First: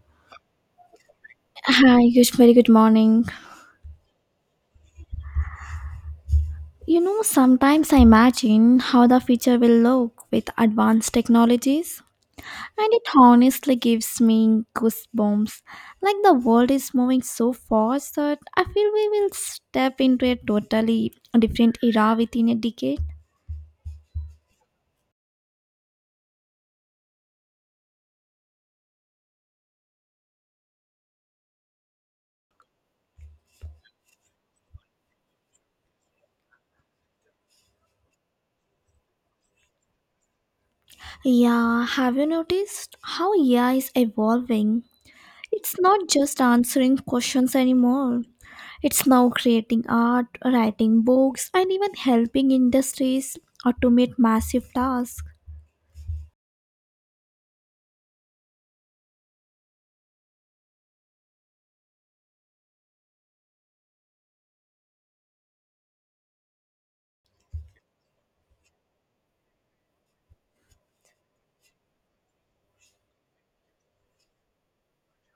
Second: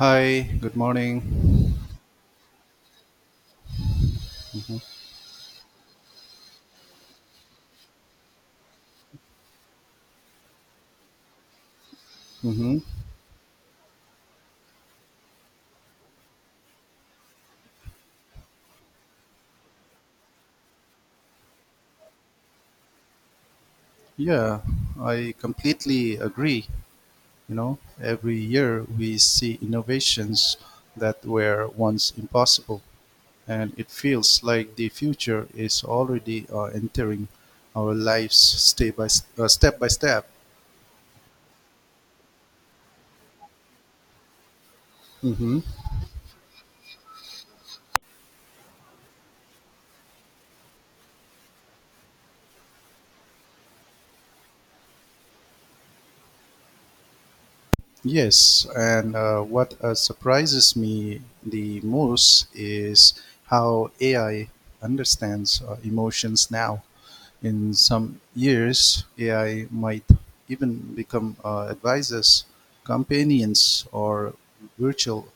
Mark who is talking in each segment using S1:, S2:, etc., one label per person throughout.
S1: Hi, good morning.
S2: Hi, good, very good morning. You know, sometimes I imagine how the future will look with advanced technologies,
S1: hmm
S2: and it honestly gives me goosebumps. Like the world is moving so fast that I feel we will step into a totally different era within a decade.
S1: Yeah, I completely agree. You know, every year we see innovations that were once impossible, and it feels like the future is already entering our lives step by step.
S2: Yeah, have you noticed how AI is evolving?
S1: hmm
S2: It's not just answering questions anymore. It's now creating art, writing books, and even helping industries automate massive tasks.
S1: Yes, and what surprises me the most is how AI understands emotions now. In some years, AI might even become advisors, companions, or virtual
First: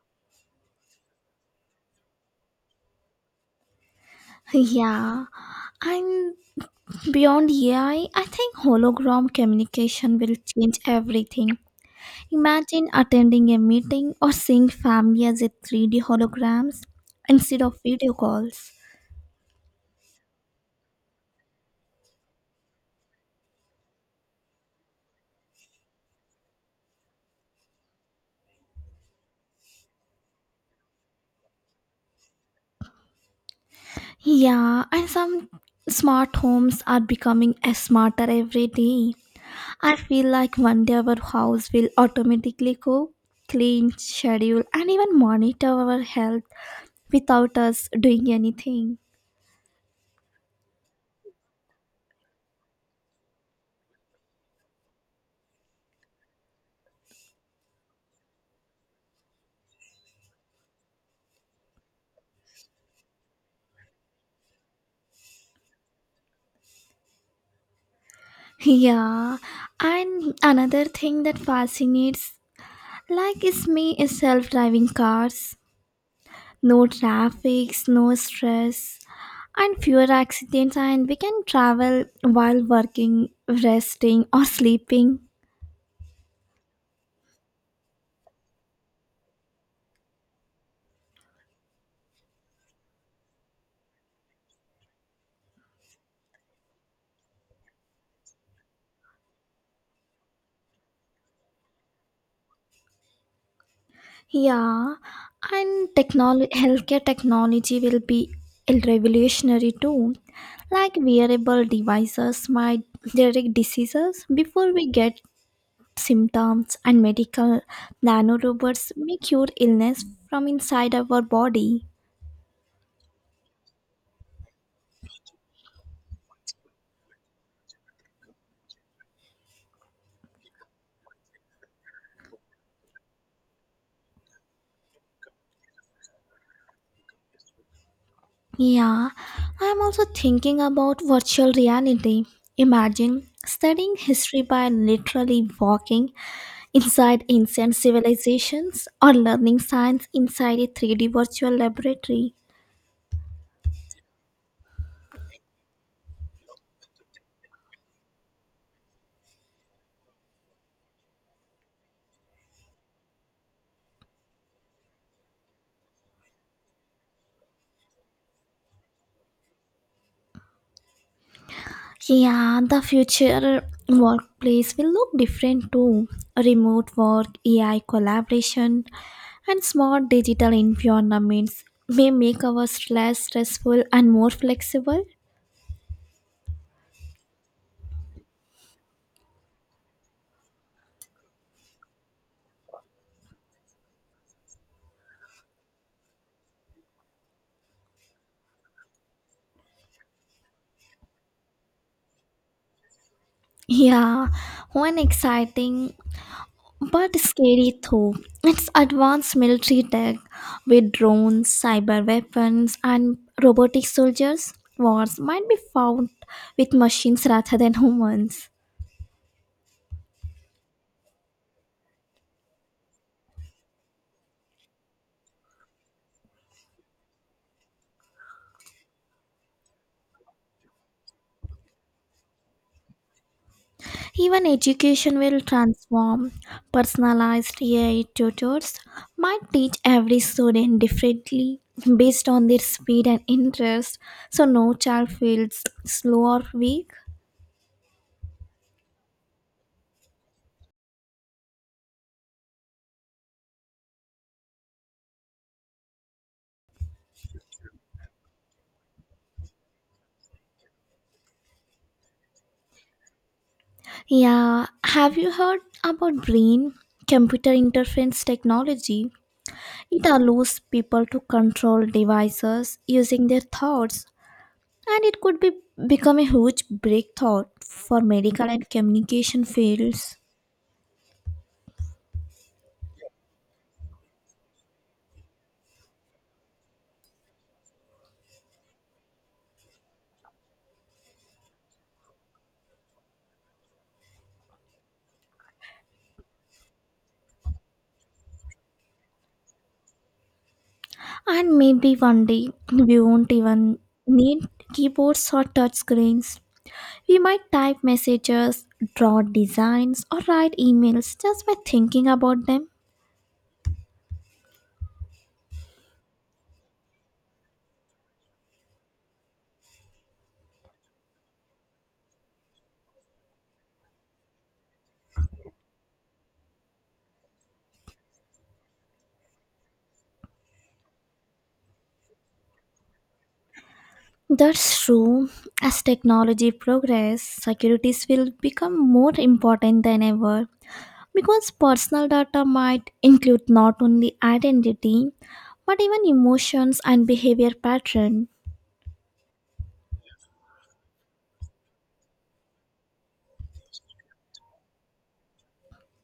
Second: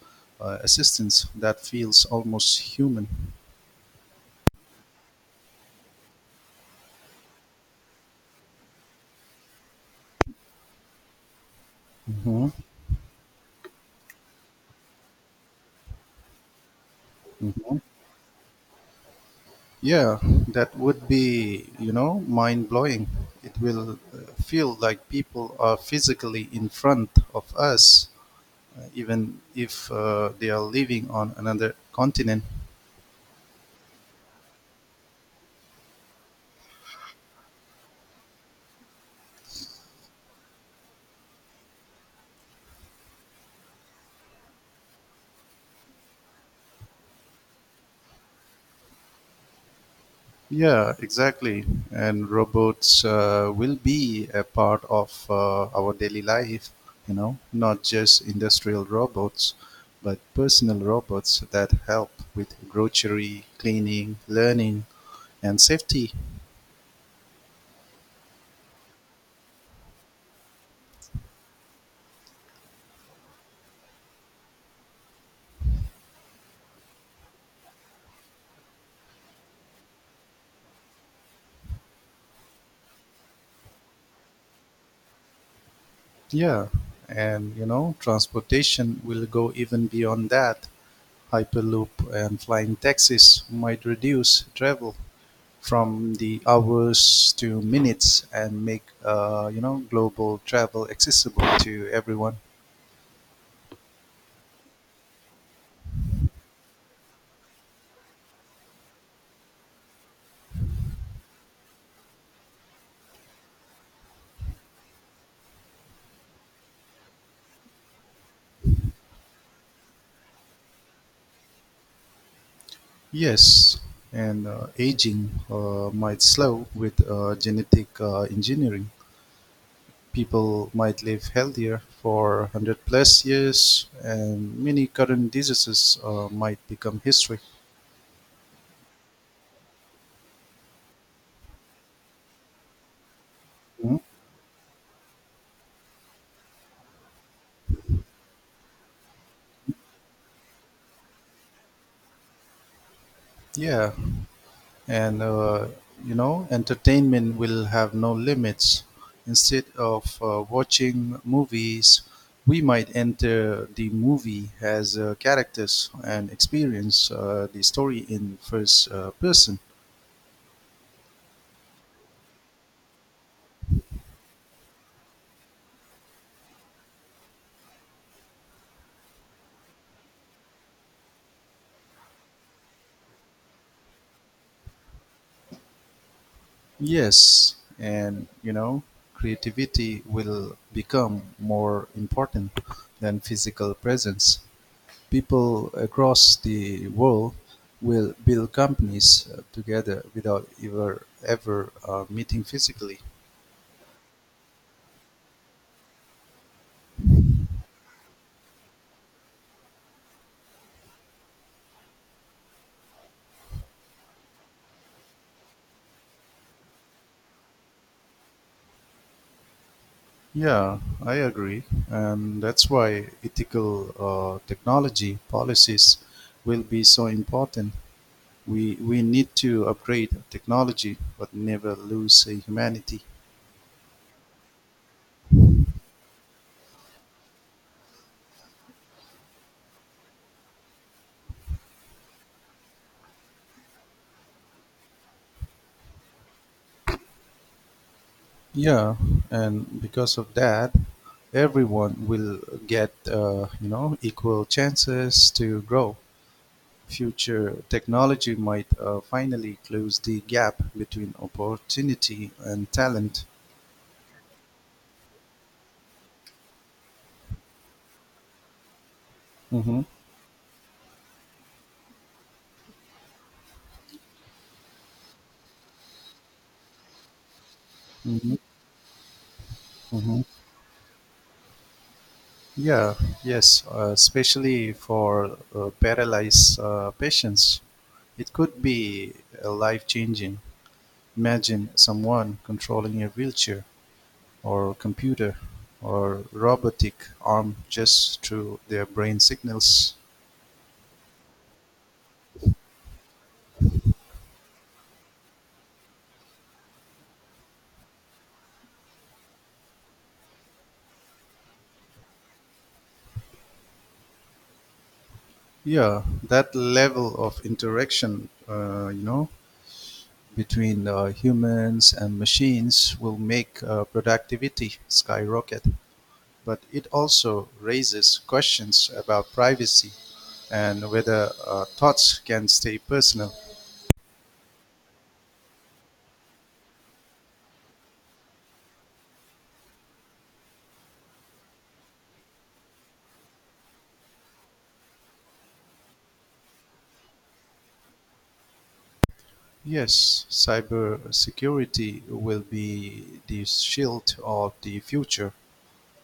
S1: assistants that feels almost human.
S2: Yeah, and beyond AI, I think hologram communication will change everything.
S1: hmm
S2: Imagine attending a meeting or seeing family as a 3D holograms instead
S1: hmm
S2: of video calls.
S1: Yeah, that would be mind blowing. It will feel like people are physically in front of us, even if they are living on another continent.
S2: Yeah, and some smart homes are becoming a smarter every day. I feel like one day our house will automatically cook, clean, schedule, and even monitor our health without us doing anything.
S1: Yeah, exactly. And robots will be a part of our daily life, you know, not just industrial robots, but personal robots that help with grocery, cleaning, learning, and safety.
S2: Yeah, and another thing that fascinates like is me is self-driving cars. No traffic, no stress, and fewer accidents and we can travel while working, resting or sleeping.
S1: Yeah, and you know, transportation will go even beyond that. Hyperloop and flying taxis might reduce travel from the hours to minutes and make global travel accessible to everyone.
S2: Yeah, and technology, healthcare technology will be revolutionary too. Like wearable devices might detect diseases before we get symptoms, and medical nanorobots may cure illness from inside our body.
S1: Yes, and aging might slow with genetic engineering. People might live healthier for 100 plus years, and many current diseases might become history.
S2: Yeah, I'm also thinking about virtual reality. Imagine studying
S1: Mhm.
S2: history by literally walking inside ancient civilizations or learning science inside a 3D virtual laboratory.
S1: Yeah, and you know entertainment will have no limits. Instead of watching movies, we might enter the movie as characters and experience the story in first person.
S2: Yeah, the future workplace will look different too. Remote work, AI collaboration, and smart digital environments may make our less stressful and more flexible.
S1: Yes, and you know creativity will become more important than physical presence. People across the world will build companies together without ever meeting physically.
S2: Yeah, one exciting but scary though, it's advanced military tech with drones, cyber weapons, and robotic soldiers. Wars might be fought with machines rather than humans.
S1: Yeah, I agree, and that's why ethical technology policies will be so important. We need to upgrade technology, but never lose humanity.
S2: Even education will transform. Personalized AI tutors might teach every student differently based on their speed and interest, so no child feels slow or weak.
S1: Yeah, and because of that, everyone will get equal chances to grow. Future technology might finally close the gap between opportunity and talent.
S2: Yeah, have you heard about brain computer interference technology?
S1: Mm-hmm.
S2: It allows people to control devices using their thoughts, and it could be become a huge breakthrough for
S1: Mm-hmm.
S2: medical and communication fields.
S1: Mm-hmm. Yeah, yes, especially for paralyzed patients. It could be life changing. Imagine someone controlling a wheelchair or computer or robotic arm just through their brain signals.
S2: And maybe one day we won't even need keyboards or touch screens. We might type messages, draw designs, or write emails just by thinking about them.
S1: Yeah, that level of interaction, between humans and machines will make productivity skyrocket, but it also raises questions about privacy and whether thoughts can stay personal.
S2: That's true. As technology progresses, securities will become more important than ever because personal data might include not only identity but even emotions and behavior pattern.
S1: Yes, cybersecurity will be the shield of the future.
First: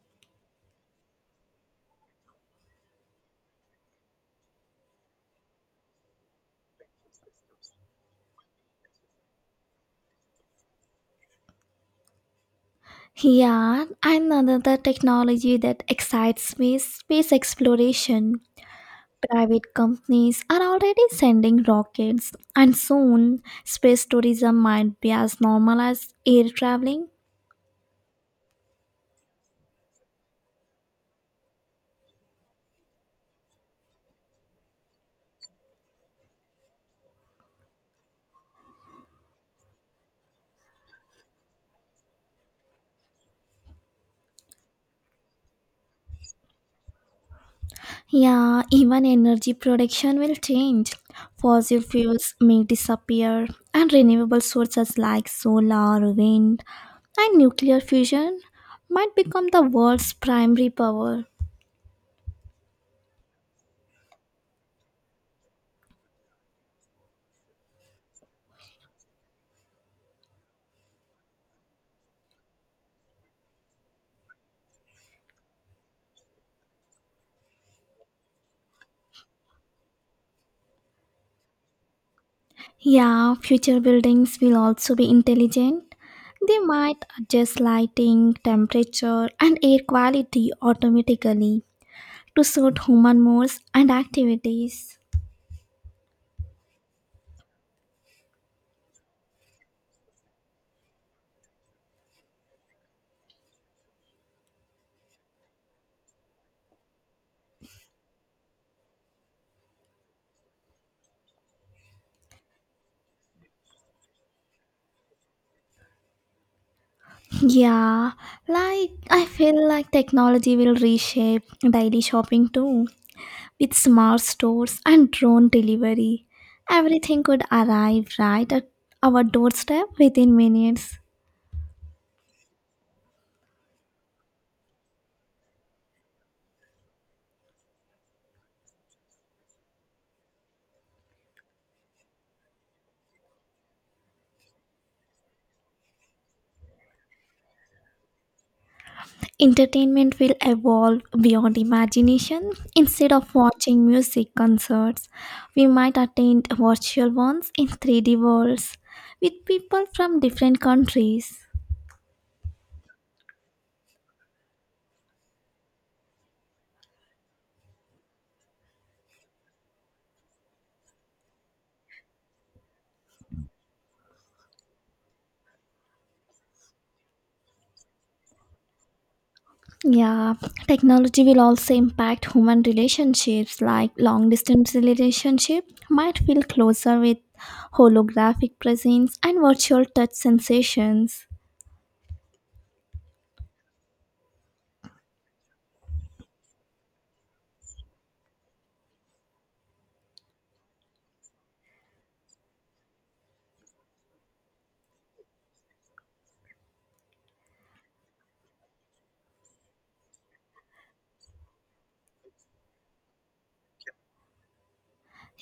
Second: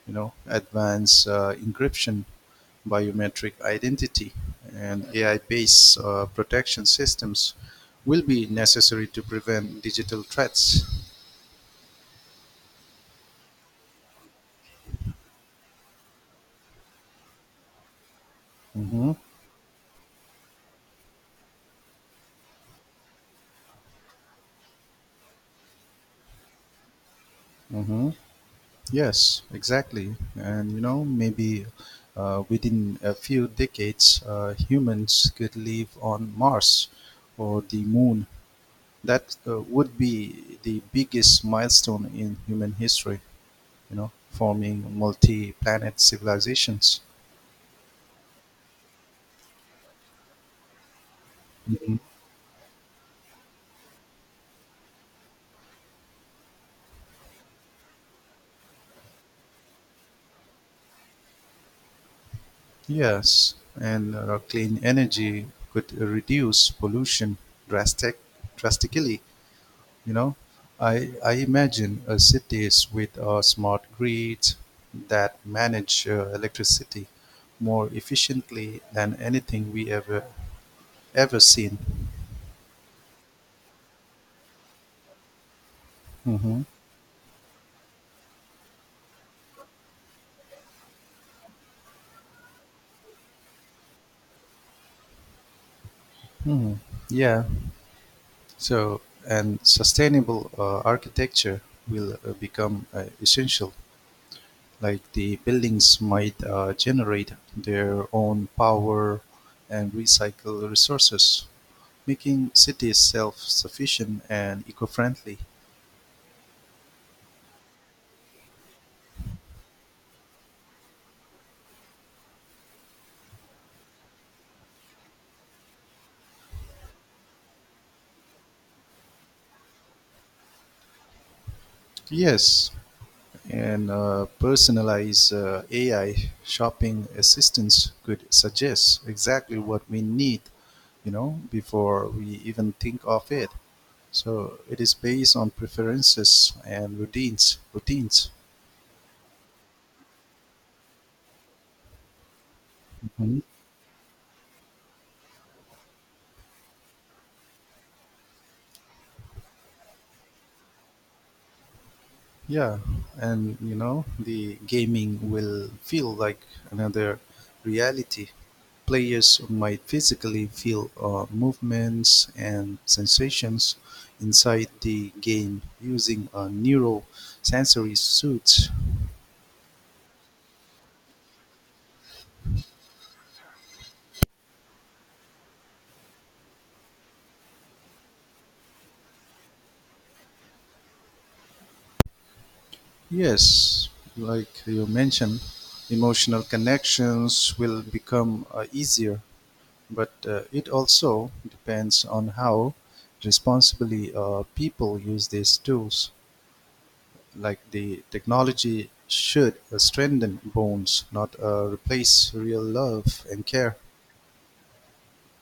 S1: You know, advanced encryption, biometric identity, and AI-based protection systems will be necessary to prevent digital threats.
S2: Yeah, and another technology that excites me is space exploration.
S1: Mm-hmm.
S2: Private companies are already sending rockets, and soon space tourism might be as normal as air traveling.
S1: Mm-hmm. Yes, exactly. And you know, maybe within a few decades, humans could live on Mars or the Moon. That would be the biggest milestone in human history, you know, forming multi-planet civilizations.
S2: Yeah, even energy production will change. Fossil
S1: Mhm.
S2: fuels may disappear, and renewable sources like solar, wind, and nuclear fusion might become the world's primary power.
S1: Yes, and clean energy could reduce pollution drastic drastically. You know, I imagine cities with smart grids that manage electricity more efficiently than anything we ever seen.
S2: Yeah, future buildings will also be intelligent. They
S1: Mm-hmm.
S2: might adjust lighting, temperature, and air quality automatically to suit human moods and activities.
S1: hmm Yeah. So, and sustainable architecture will become essential. Like the buildings might generate their own power and recycle resources, making cities self-sufficient and eco-friendly.
S2: Yeah, like I feel like technology will reshape daily shopping too. With smart stores and drone delivery, everything could arrive right at our doorstep within minutes.
S1: Yes, and personalized AI shopping assistants could suggest exactly what we need, you know, before we even think of it. So it is based on preferences and routines.
S2: Entertainment will evolve beyond imagination. Instead of
S1: Mhm.
S2: watching music concerts, we might attend virtual ones in 3D worlds with people from different countries.
S1: Yeah, and you know, the gaming will feel like another reality. Players might physically feel movements and sensations inside the game using a neural sensory suit.
S2: Yeah, technology will also impact human relationships like long distance relationship might feel closer with holographic presence and virtual touch sensations.
S1: Yes, like you mentioned, emotional connections will become easier, but it also depends on how responsibly people use these tools. Like the technology should strengthen bonds, not replace real love and care.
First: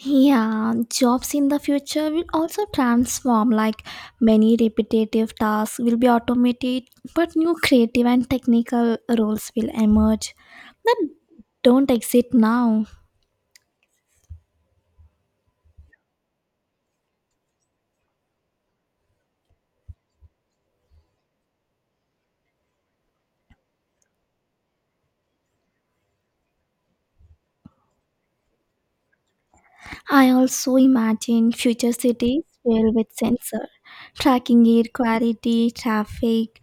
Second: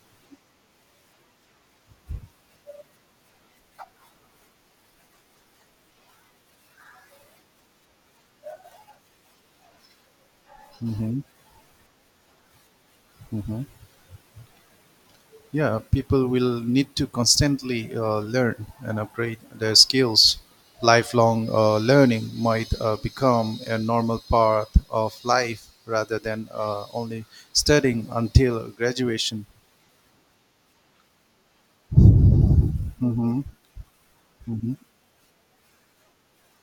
S2: Yeah, jobs in the future will also transform like many repetitive tasks will be automated but new creative and technical roles will emerge that
S1: hmm
S2: don't exist now.
S1: hmm Yeah, people will need to constantly learn and upgrade their skills. Lifelong learning might become a normal part of life rather than only studying until graduation.
S2: I also imagine future cities filled with
S1: hmm
S2: sensor, tracking
S1: hmm
S2: air quality, traffic,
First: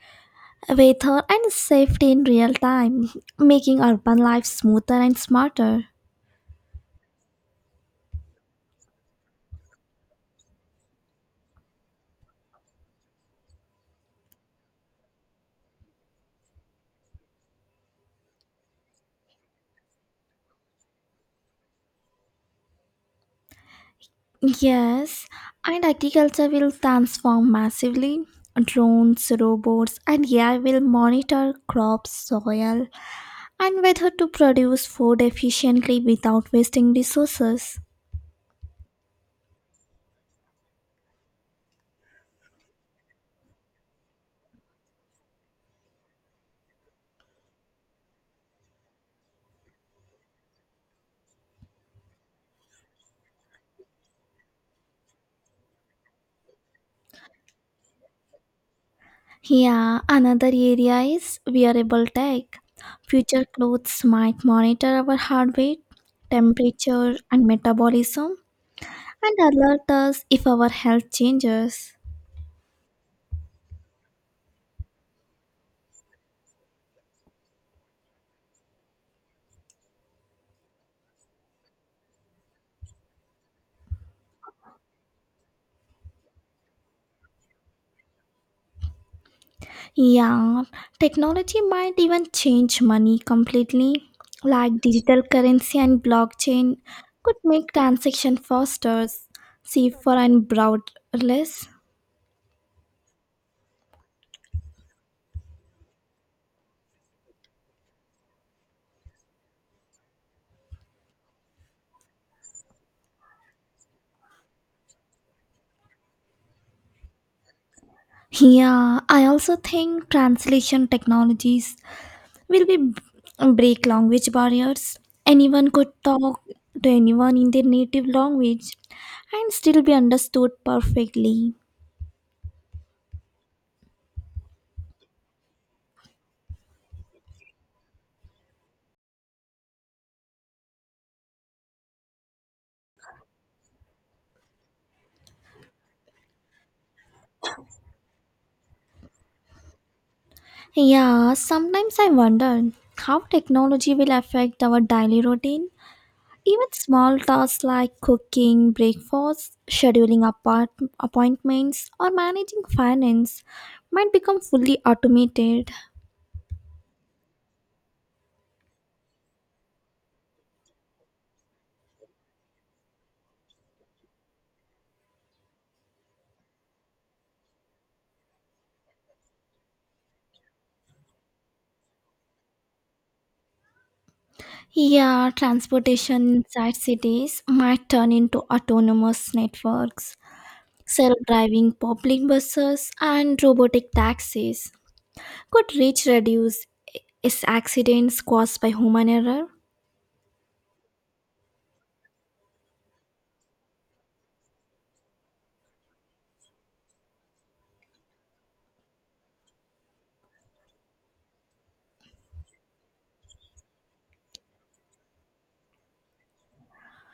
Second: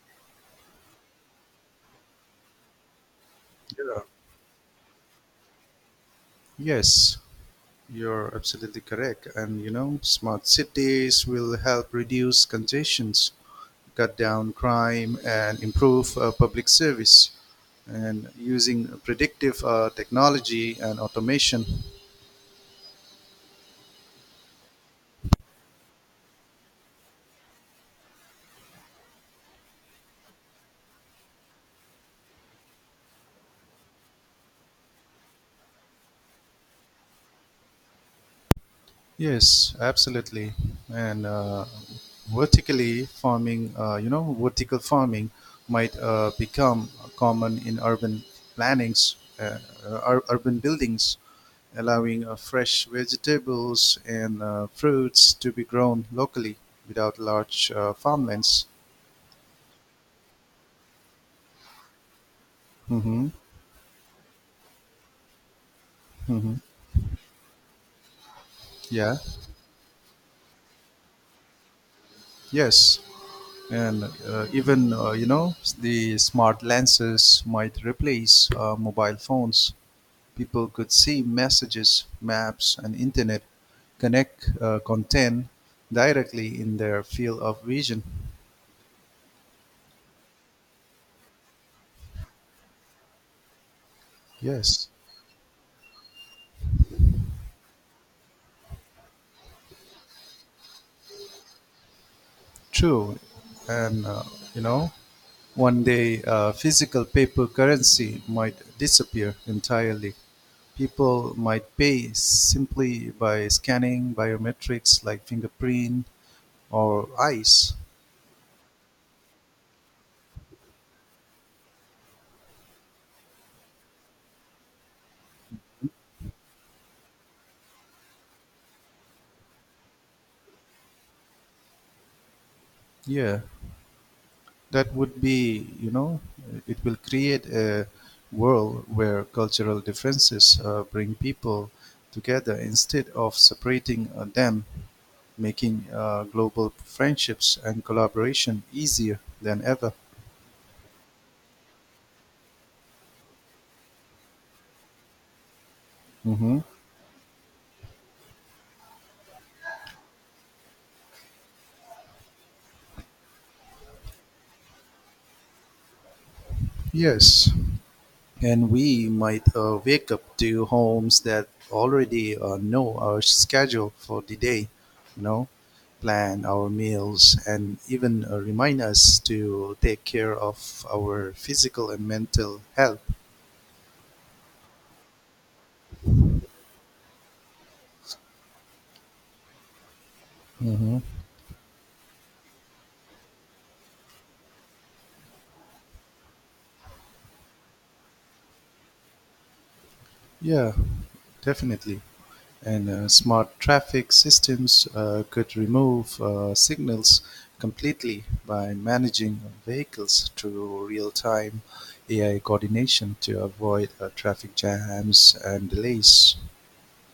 S2: weather, and safety in real time, making
S1: Yeah.
S2: urban life smoother and smarter.
S1: Yes. You're absolutely correct. And you know, smart cities will help reduce congestions, cut down crime, and improve public service, and using predictive technology and automation.
S2: Yes, and agriculture will transform massively. Drones, robots, and AI will monitor crops, soil, and whether to produce food efficiently without wasting resources.
S1: Yes, absolutely. And vertical farming might become common in urban plannings, uh, urban buildings, allowing fresh vegetables and fruits to be grown locally without large farmlands.
S2: Yeah, another area is wearable tech.
S1: hmm
S2: Future clothes might monitor our heart rate,
S1: hmm
S2: temperature, and metabolism,
S1: Yeah.
S2: and alert us if our health changes.
S1: Yes. And even the smart lenses might replace mobile phones. People could see messages, maps, and internet connect content directly in their field of vision.
S2: Yeah, technology might even change money completely, like
S1: Yes,
S2: digital currency and blockchain could make transaction faster, safer, and borderless.
S1: true. And you know, one day, physical paper currency might disappear entirely. People might pay simply by scanning biometrics like fingerprint or eyes.
S2: Yeah, I also think translation technologies will we break language barriers? Anyone could talk to anyone in their native language and still be understood perfectly.
S1: Yeah, that would be, you know, it will create a world where cultural differences bring people together instead of separating them, making global friendships and collaboration easier than ever.
S2: Yeah, sometimes I wonder how technology will affect our daily routine.
S1: hmm
S2: Even small tasks like cooking breakfast, scheduling appointments, or managing finance might become fully automated.
S1: Yes, and we might wake up to homes that already know our schedule for the day, you know, plan our meals, and even remind us to take care of our physical and mental health.
S2: Yeah, transportation inside cities might turn into autonomous networks.
S1: hmm
S2: Self driving public buses and robotic taxis could reach reduce is accidents caused by human error.
S1: Yeah, definitely. And smart traffic systems could remove signals completely by managing vehicles through real time AI coordination to avoid traffic jams and delays.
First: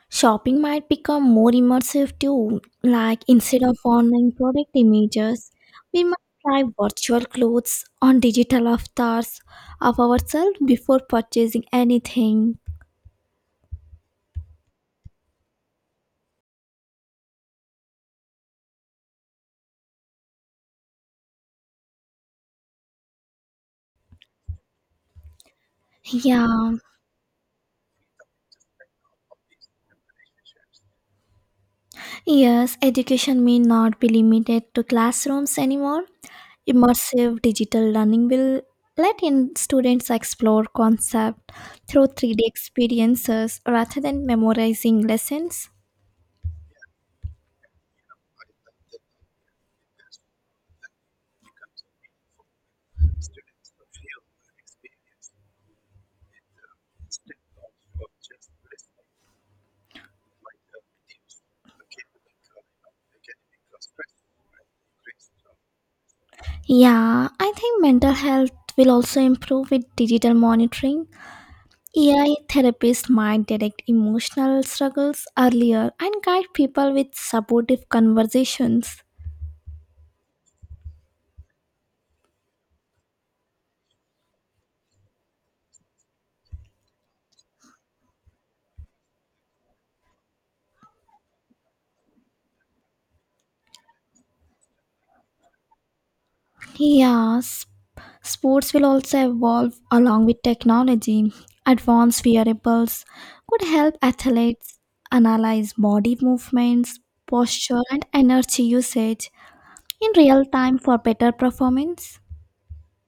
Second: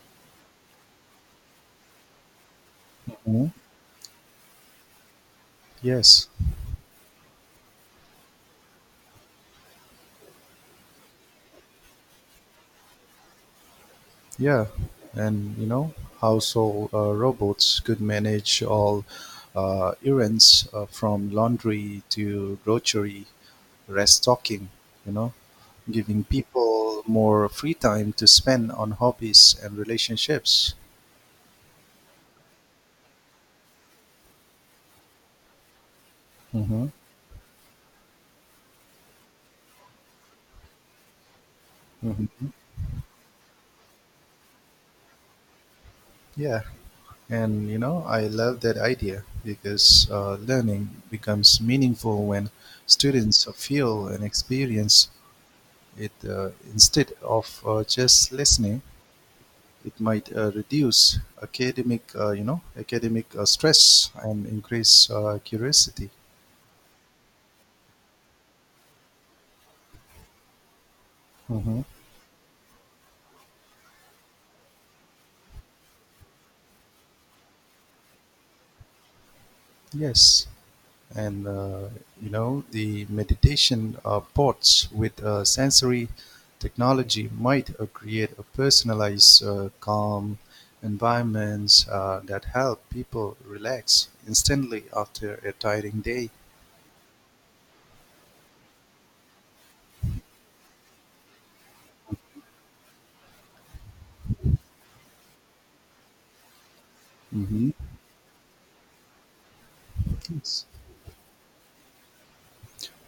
S2: Shopping might become more immersive too, like
S1: Mhm.
S2: instead of online product images, we might
S1: Yes,
S2: try virtual clothes on digital avatars of ourselves before purchasing anything.
S1: yeah. And you know, household robots could manage all errands from laundry to grocery, restocking, you know, giving
S2: Yeah,
S1: people more free time to spend on hobbies and relationships.
S2: yes, education may not be limited to classrooms anymore.
S1: hmm
S2: Immersive digital learning will let in students explore concepts through 3D
S1: hmm
S2: experiences rather than memorizing lessons.
S1: Yeah, and you know, I love that idea because learning becomes meaningful when students feel and experience it instead of just listening. It might reduce academic stress and increase curiosity.
S2: Yeah, I think mental health will also improve with digital monitoring.
S1: hmm
S2: AI therapists might detect emotional struggles earlier and guide people with supportive conversations.
S1: Yes. And you know the meditation pods with sensory technology might create a personalized calm environments that help people relax instantly after a tiring day.
S2: Yeah, sports will also evolve along with technology. Advanced wearables could help athletes analyze body movements,
S1: hmm
S2: posture, and energy usage in real
S1: Yes.
S2: time for better performance.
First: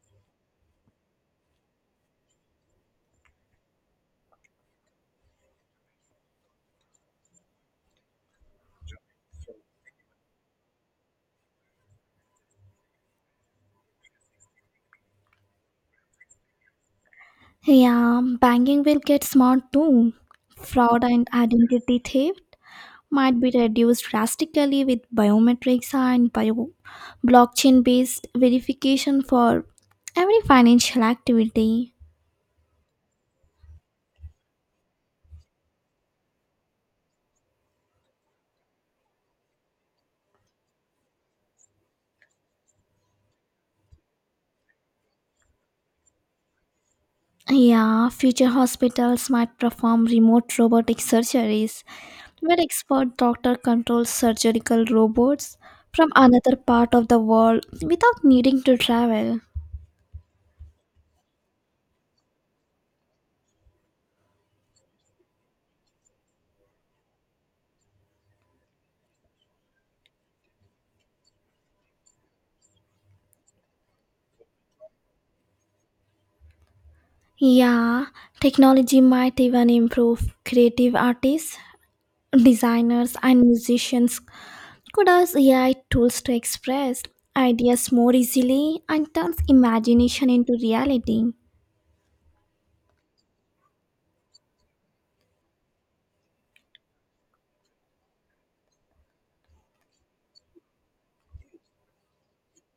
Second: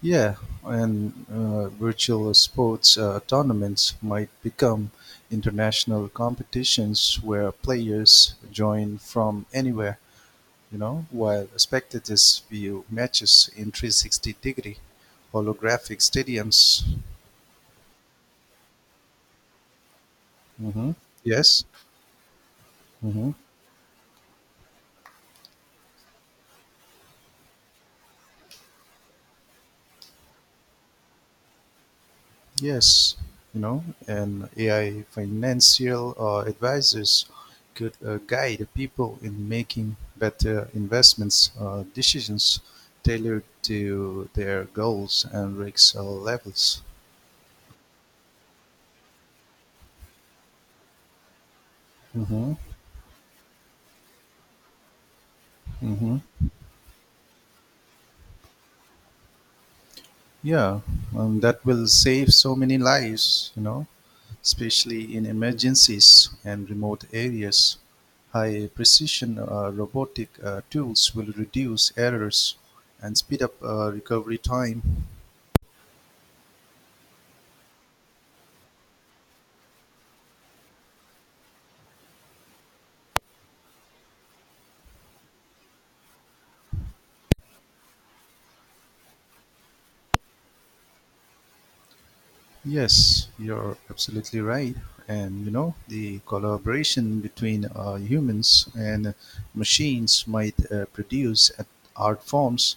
S1: Yeah, and virtual sports tournaments might become international competitions where players join from anywhere, you know, while spectators view matches in 360-degree holographic stadiums.
S2: Yeah, banking will get smart too.
S1: hmm
S2: Fraud and
S1: Yes.
S2: identity theft
S1: hmm
S2: might be reduced drastically with biometrics and bio blockchain based verification for every financial activity.
S1: Yes. You know, and AI financial advisors could guide people in making better investments decisions tailored to their goals and risk levels.
S2: Yeah, future hospitals might perform remote robotic surgeries
S1: hmm
S2: where expert doctor controls surgical robots from
S1: hmm
S2: another part of the world without needing to travel.
S1: Yeah, that will save so many lives. You know, especially in emergencies and remote areas, high-precision robotic tools will reduce errors and speed up recovery time.
S2: Yeah, technology might even improve creative artists, designers and musicians could use AI tools to express ideas more easily and turns imagination into reality.
S1: Yes, you're absolutely right. And you know, the collaboration between humans and machines might produce art forms,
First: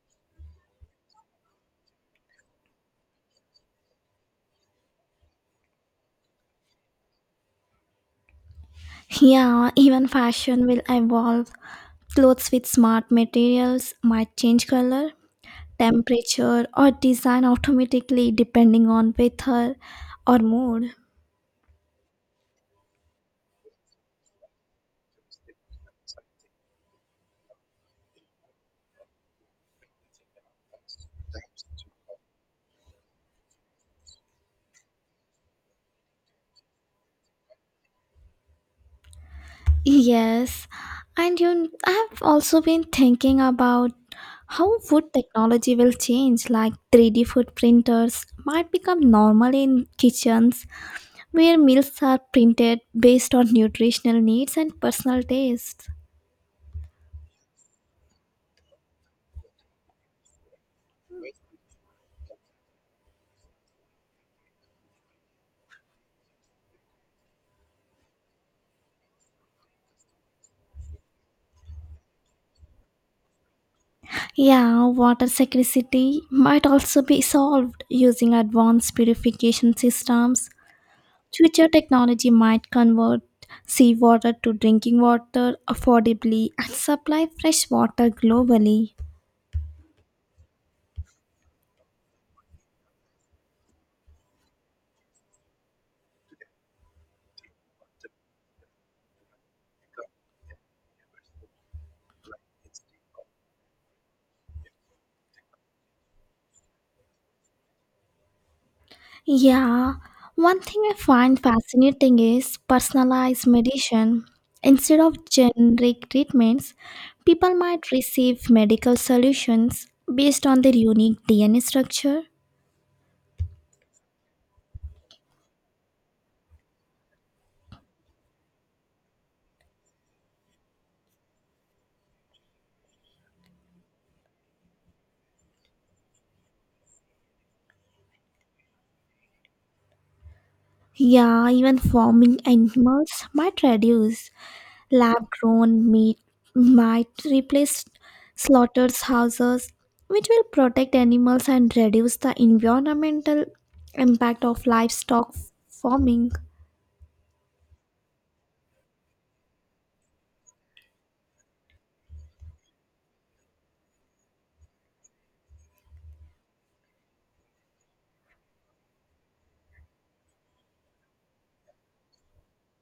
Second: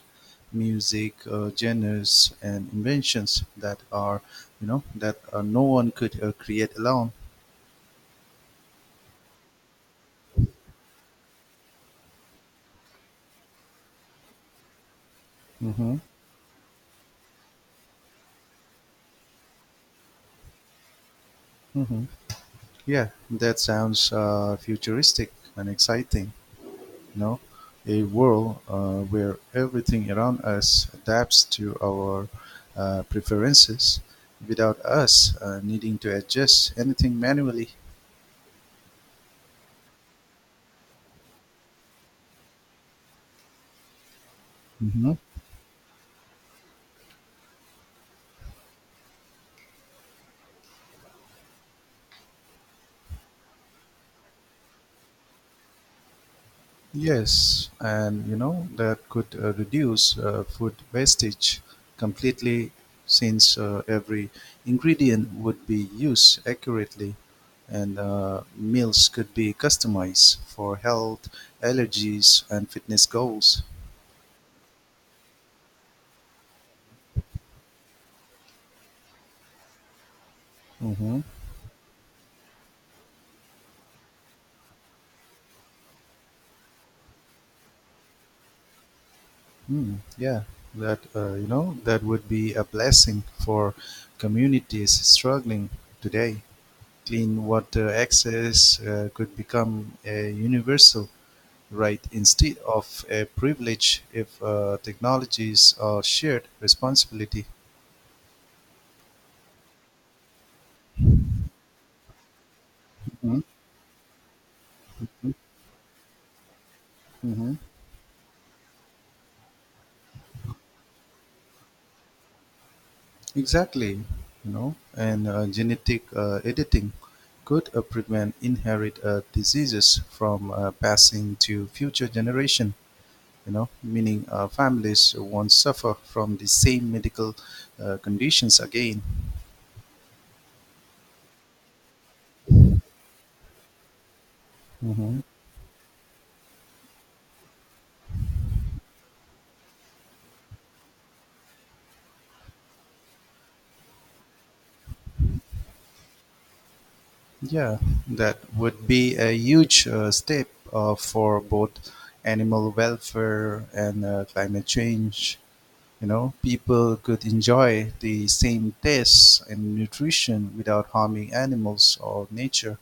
S1: music, genres, and inventions that are, you know, that no one could create alone.
S2: Yeah, even fashion will evolve. Clothes with smart materials might change color,
S1: hmm
S2: temperature, or design automatically depending on weather or mood.
S1: hmm Yeah, that sounds futuristic and exciting. You know, a world where everything around us adapts to our preferences without us needing to adjust anything manually.
S2: Yes, and you I've also been thinking about how food
S1: Mhm.
S2: technology will change like 3D food printers might become normal in kitchens where meals are printed based on nutritional needs and personal tastes.
S1: Yes, and you know that could reduce food wastage completely, since every ingredient would be used accurately and meals could be customized for health, allergies, and fitness goals.
S2: Yeah, water scarcity might also be solved using advanced purification systems.
S1: Mm-hmm.
S2: Future technology might convert seawater to drinking water affordably and supply fresh water globally.
S1: Mm, yeah, that, that would be a blessing for communities struggling today. Clean water access could become a universal right, instead of a privilege if technologies are shared responsibility.
S2: Yeah, one thing I find fascinating is
S1: Mhm.
S2: personalized medicine. Instead of generic treatments, people
S1: Mhm.
S2: might receive medical solutions based on their unique DNA structure.
S1: Exactly, you know, and genetic editing could prevent inherit diseases from passing to future generation. You know, meaning families won't suffer from the same medical conditions again.
S2: Yeah, even farming animals might reduce.
S1: Mhm.
S2: Lab grown meat might replace slaughterhouses, which will protect animals and reduce the environmental impact of livestock farming.
S1: Yeah, that would be a huge step for both animal welfare and climate change. You know, people could enjoy the same tastes and nutrition without harming animals or nature.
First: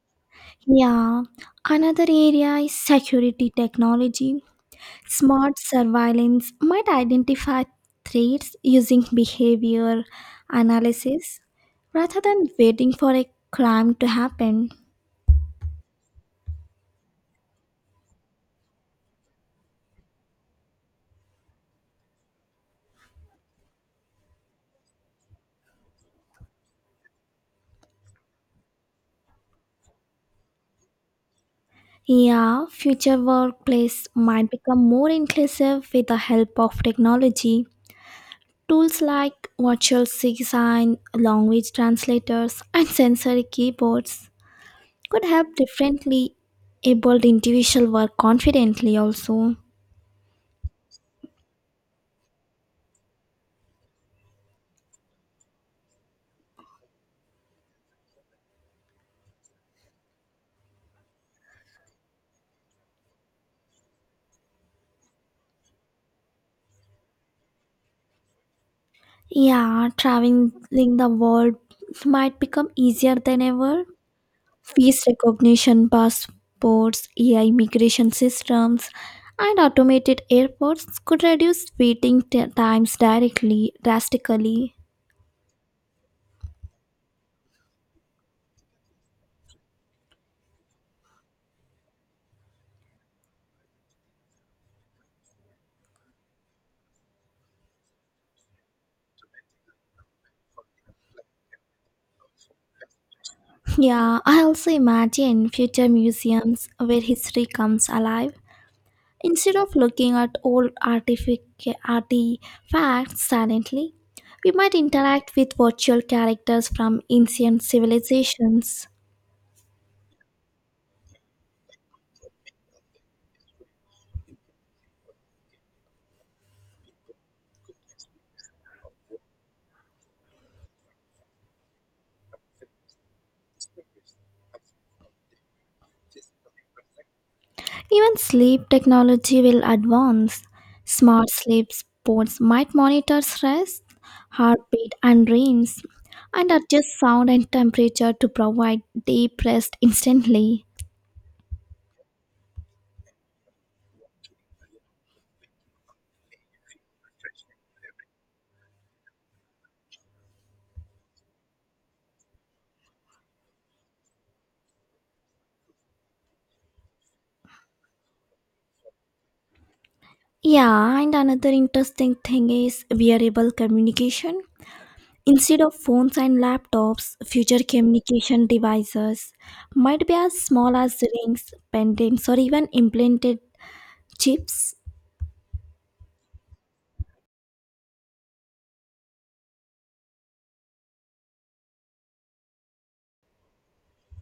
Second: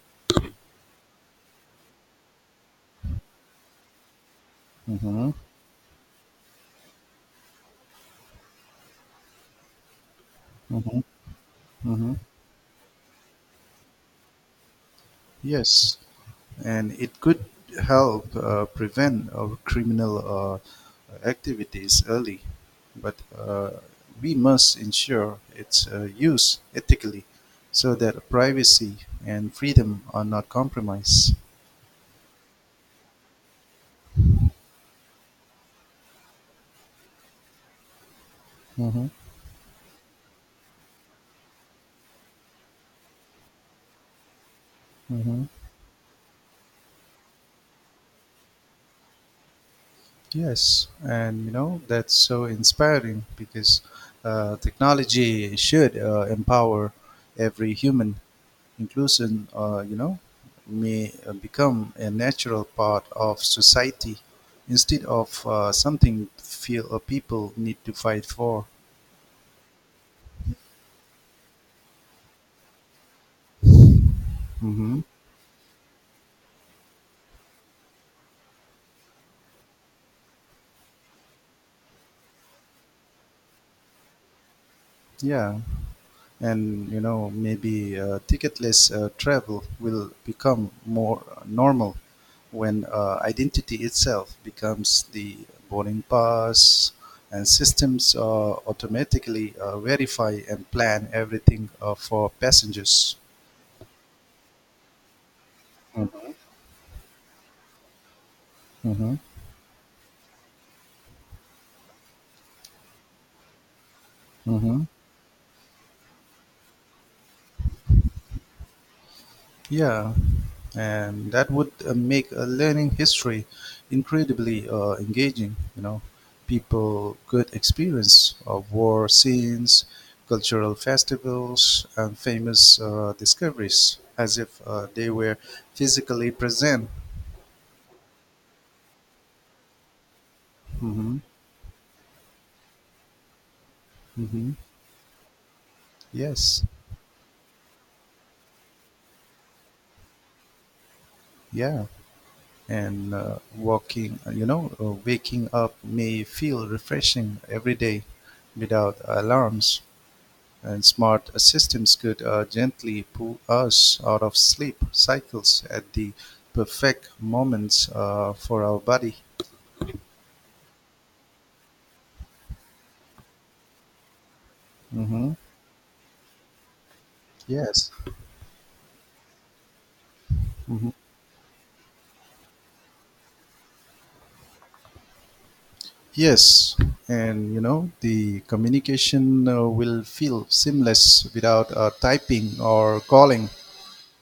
S2: Yeah, another area is security technology.
S1: Mm-hmm,
S2: Smart surveillance might identify threats using behavior
S1: mm-hmm,
S2: analysis
S1: mm-hmm.
S2: rather than waiting for a crime to happen.
S1: Yes, and it could help prevent criminal activities early. But we must ensure its use ethically, so that privacy and freedom are not compromised.
S2: Yeah, future workplace might become more inclusive with the help of technology. Tools
S1: hmm
S2: like virtual sign, language translators, and sensory keyboards could
S1: hmm
S2: help differently abled individuals work confidently also.
S1: Yes, and you know, that's so inspiring because technology should empower every human. Inclusion, may become a natural part of society instead of something feel people need to fight for.
S2: Yeah, traveling the world might become easier than ever
S1: hmm
S2: face recognition passports, AI migration systems, and automated airports could reduce waiting times directly drastically.
S1: Yeah, and you know maybe ticketless travel will become more normal when identity itself becomes the boarding pass, and systems automatically verify and plan everything for passengers.
S2: Yeah, I also imagine future museums where history comes alive.
S1: Mhm.
S2: Instead of looking at old artifacts silently, we might
S1: Mm-hmm.
S2: interact with virtual characters from ancient civilizations.
S1: Yeah, and that would make learning history incredibly engaging. You know, people could experience war scenes, cultural festivals, and famous discoveries as if they were physically present.
S2: Even sleep technology will advance.
S1: Mm-hmm.
S2: Smart sleep pods might monitor stress,
S1: Mm-hmm.
S2: heartbeat, and dreams, and
S1: Yes.
S2: adjust sound and temperature to provide deep rest instantly.
S1: Yeah. And waking up may feel refreshing every day without alarms. And smart systems could gently pull us out of sleep cycles at the perfect moments for our body.
S2: Yeah, and another interesting thing is wearable communication.
S1: hmm
S2: Instead of phones and laptops, future
S1: Yes.
S2: communication devices might be as small
S1: hmm
S2: as rings, pendants, or even implanted chips.
S1: Yes. And you know, the communication will feel seamless without typing or calling.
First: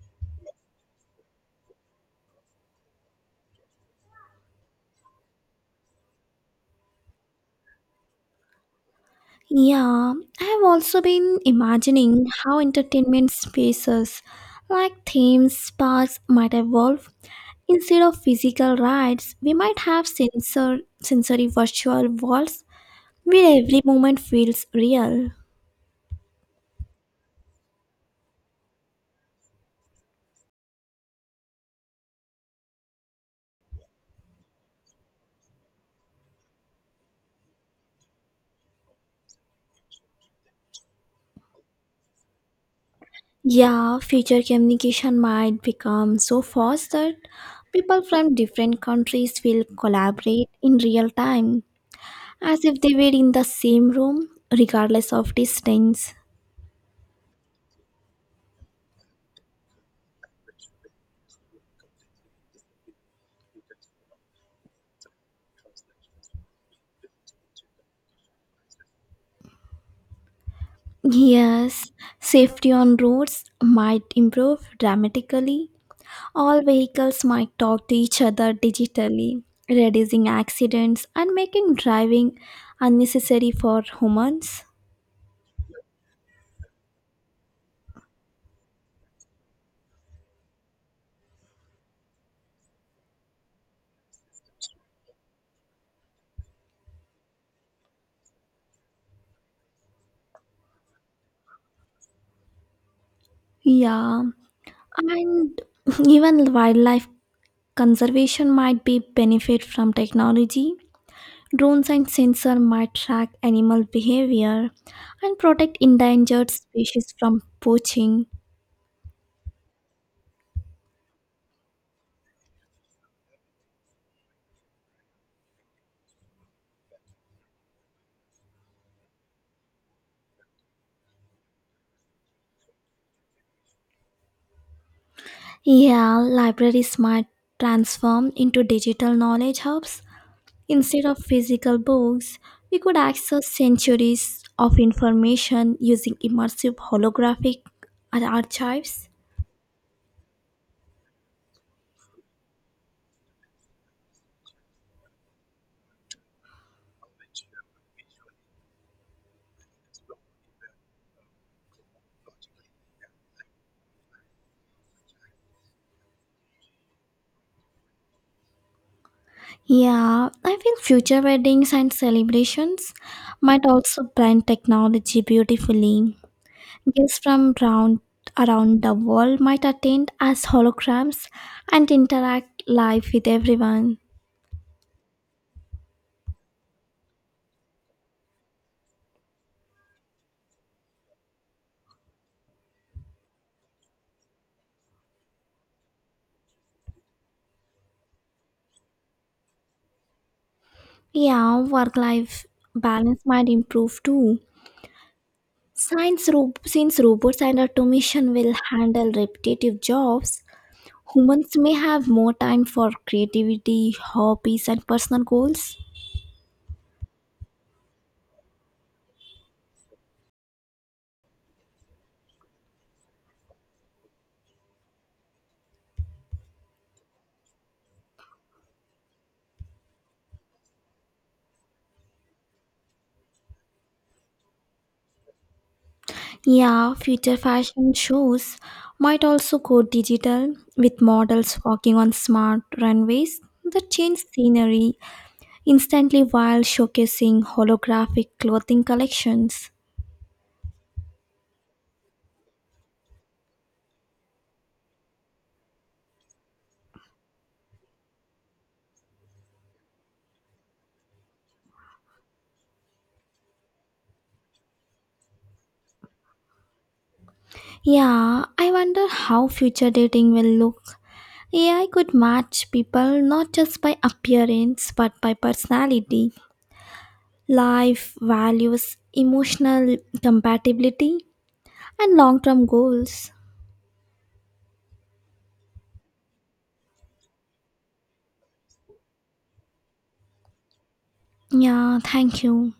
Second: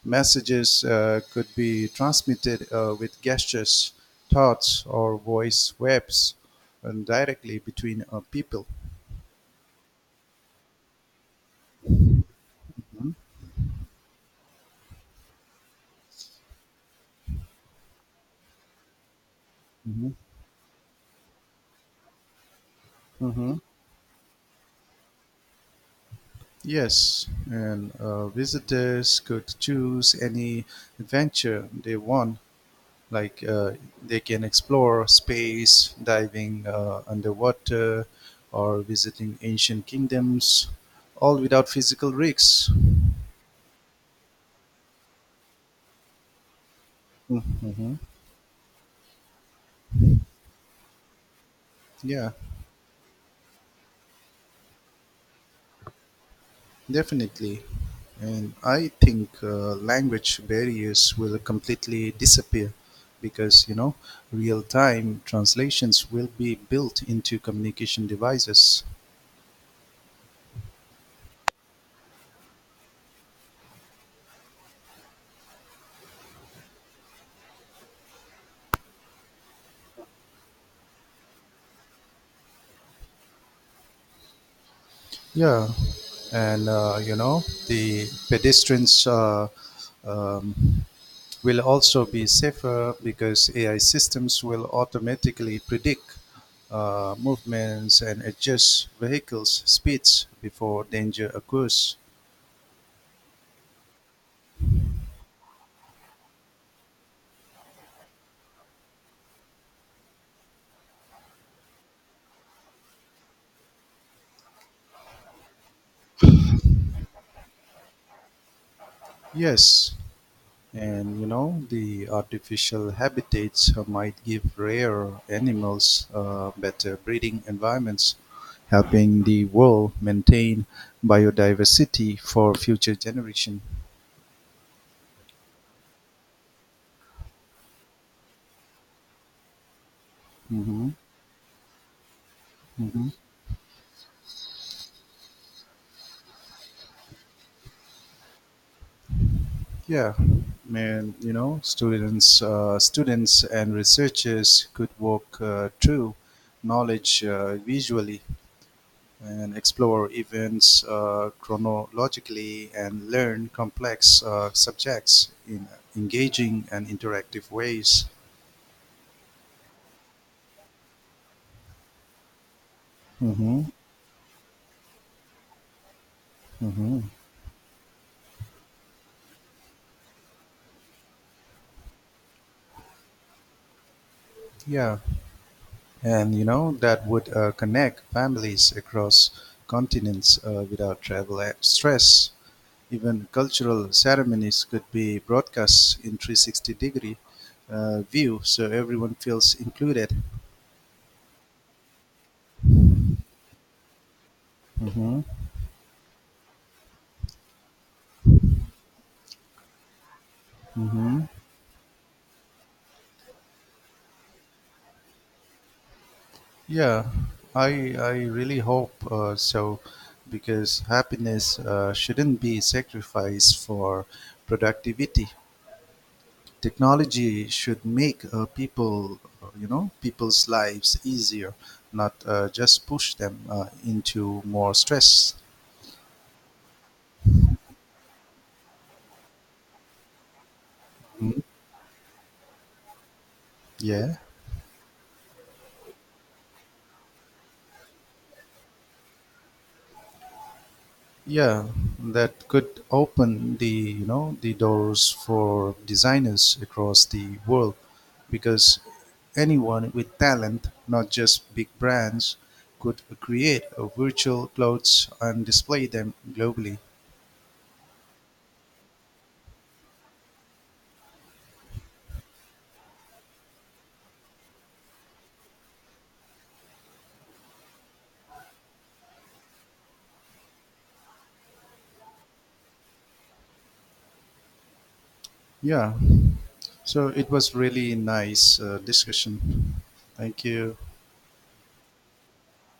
S1: Messages could be transmitted with gestures, thoughts, or voice waves and directly between people.
S2: Yeah, I have also been imagining how
S1: Mm-hmm.
S2: entertainment spaces like themes parks might evolve. Instead of physical rides, we might have
S1: Mm-hmm.
S2: sensory virtual worlds
S1: Mm-hmm.
S2: where every moment feels real.
S1: Yes, and visitors could choose any adventure they want. Like they can explore space, diving underwater, or visiting ancient kingdoms, all without physical risks.
S2: Yeah, future communication might become so fast that
S1: hmm
S2: people from different countries will collaborate in real time,
S1: Yeah,
S2: as if they were in the same room, regardless of distance.
S1: definitely. And I think language barriers will completely disappear because, you know, real time translations will be built into communication devices.
S2: Yes, safety on roads might improve dramatically. All vehicles might talk to each other digitally, reducing accidents and making driving unnecessary for humans.
S1: Yeah, and the pedestrians, um, will also be safer because AI systems will automatically predict movements and adjust vehicles' speeds before danger occurs.
S2: Yeah, and even wildlife conservation might be benefit from technology. Drones and sensor might track animal behavior and protect endangered species from poaching.
S1: Yes, and you know, the artificial habitats might give rare animals better breeding environments, helping the world maintain biodiversity for future generation.
S2: Yeah, libraries might transform into digital knowledge hubs.
S1: hmm
S2: Instead of physical books, we could
S1: hmm
S2: access centuries of information using immersive holographic archives.
S1: Yeah, man, you know, students and researchers could walk through knowledge visually and explore events chronologically and learn complex subjects in engaging and interactive ways.
S2: Yeah, I think future weddings and celebrations
S1: hmm
S2: might also blend technology beautifully.
S1: hmm
S2: Guests from around the world might attend as holograms and interact live with everyone.
S1: Yeah, and you know that would connect families across continents without stress. Even cultural ceremonies could be broadcast in 360 degree view, so everyone feels included.
S2: Yeah, work life balance might improve too.
S1: hmm
S2: Since robots and automation will handle repetitive jobs,
S1: hmm
S2: humans may have more time for creativity, hobbies, and personal goals.
S1: Yeah, I really hope so, because happiness shouldn't be sacrificed for productivity. Technology should make people's lives easier, not just push them into more stress.
S2: Yeah, future fashion shows might also go digital with
S1: Mhm.
S2: models walking on smart runways that
S1: Yeah.
S2: change scenery instantly while showcasing holographic clothing collections.
S1: Yeah, that could open the the doors for designers across the world because anyone with talent, not just big brands, could create a virtual clothes and display them globally.
S2: Yeah, I wonder how future dating will look. AI could match people not just by appearance but by personality, life values, emotional compatibility, and long term goals.
S1: Yeah. So it was really nice discussion. Thank you.
S2: Yeah, thank you.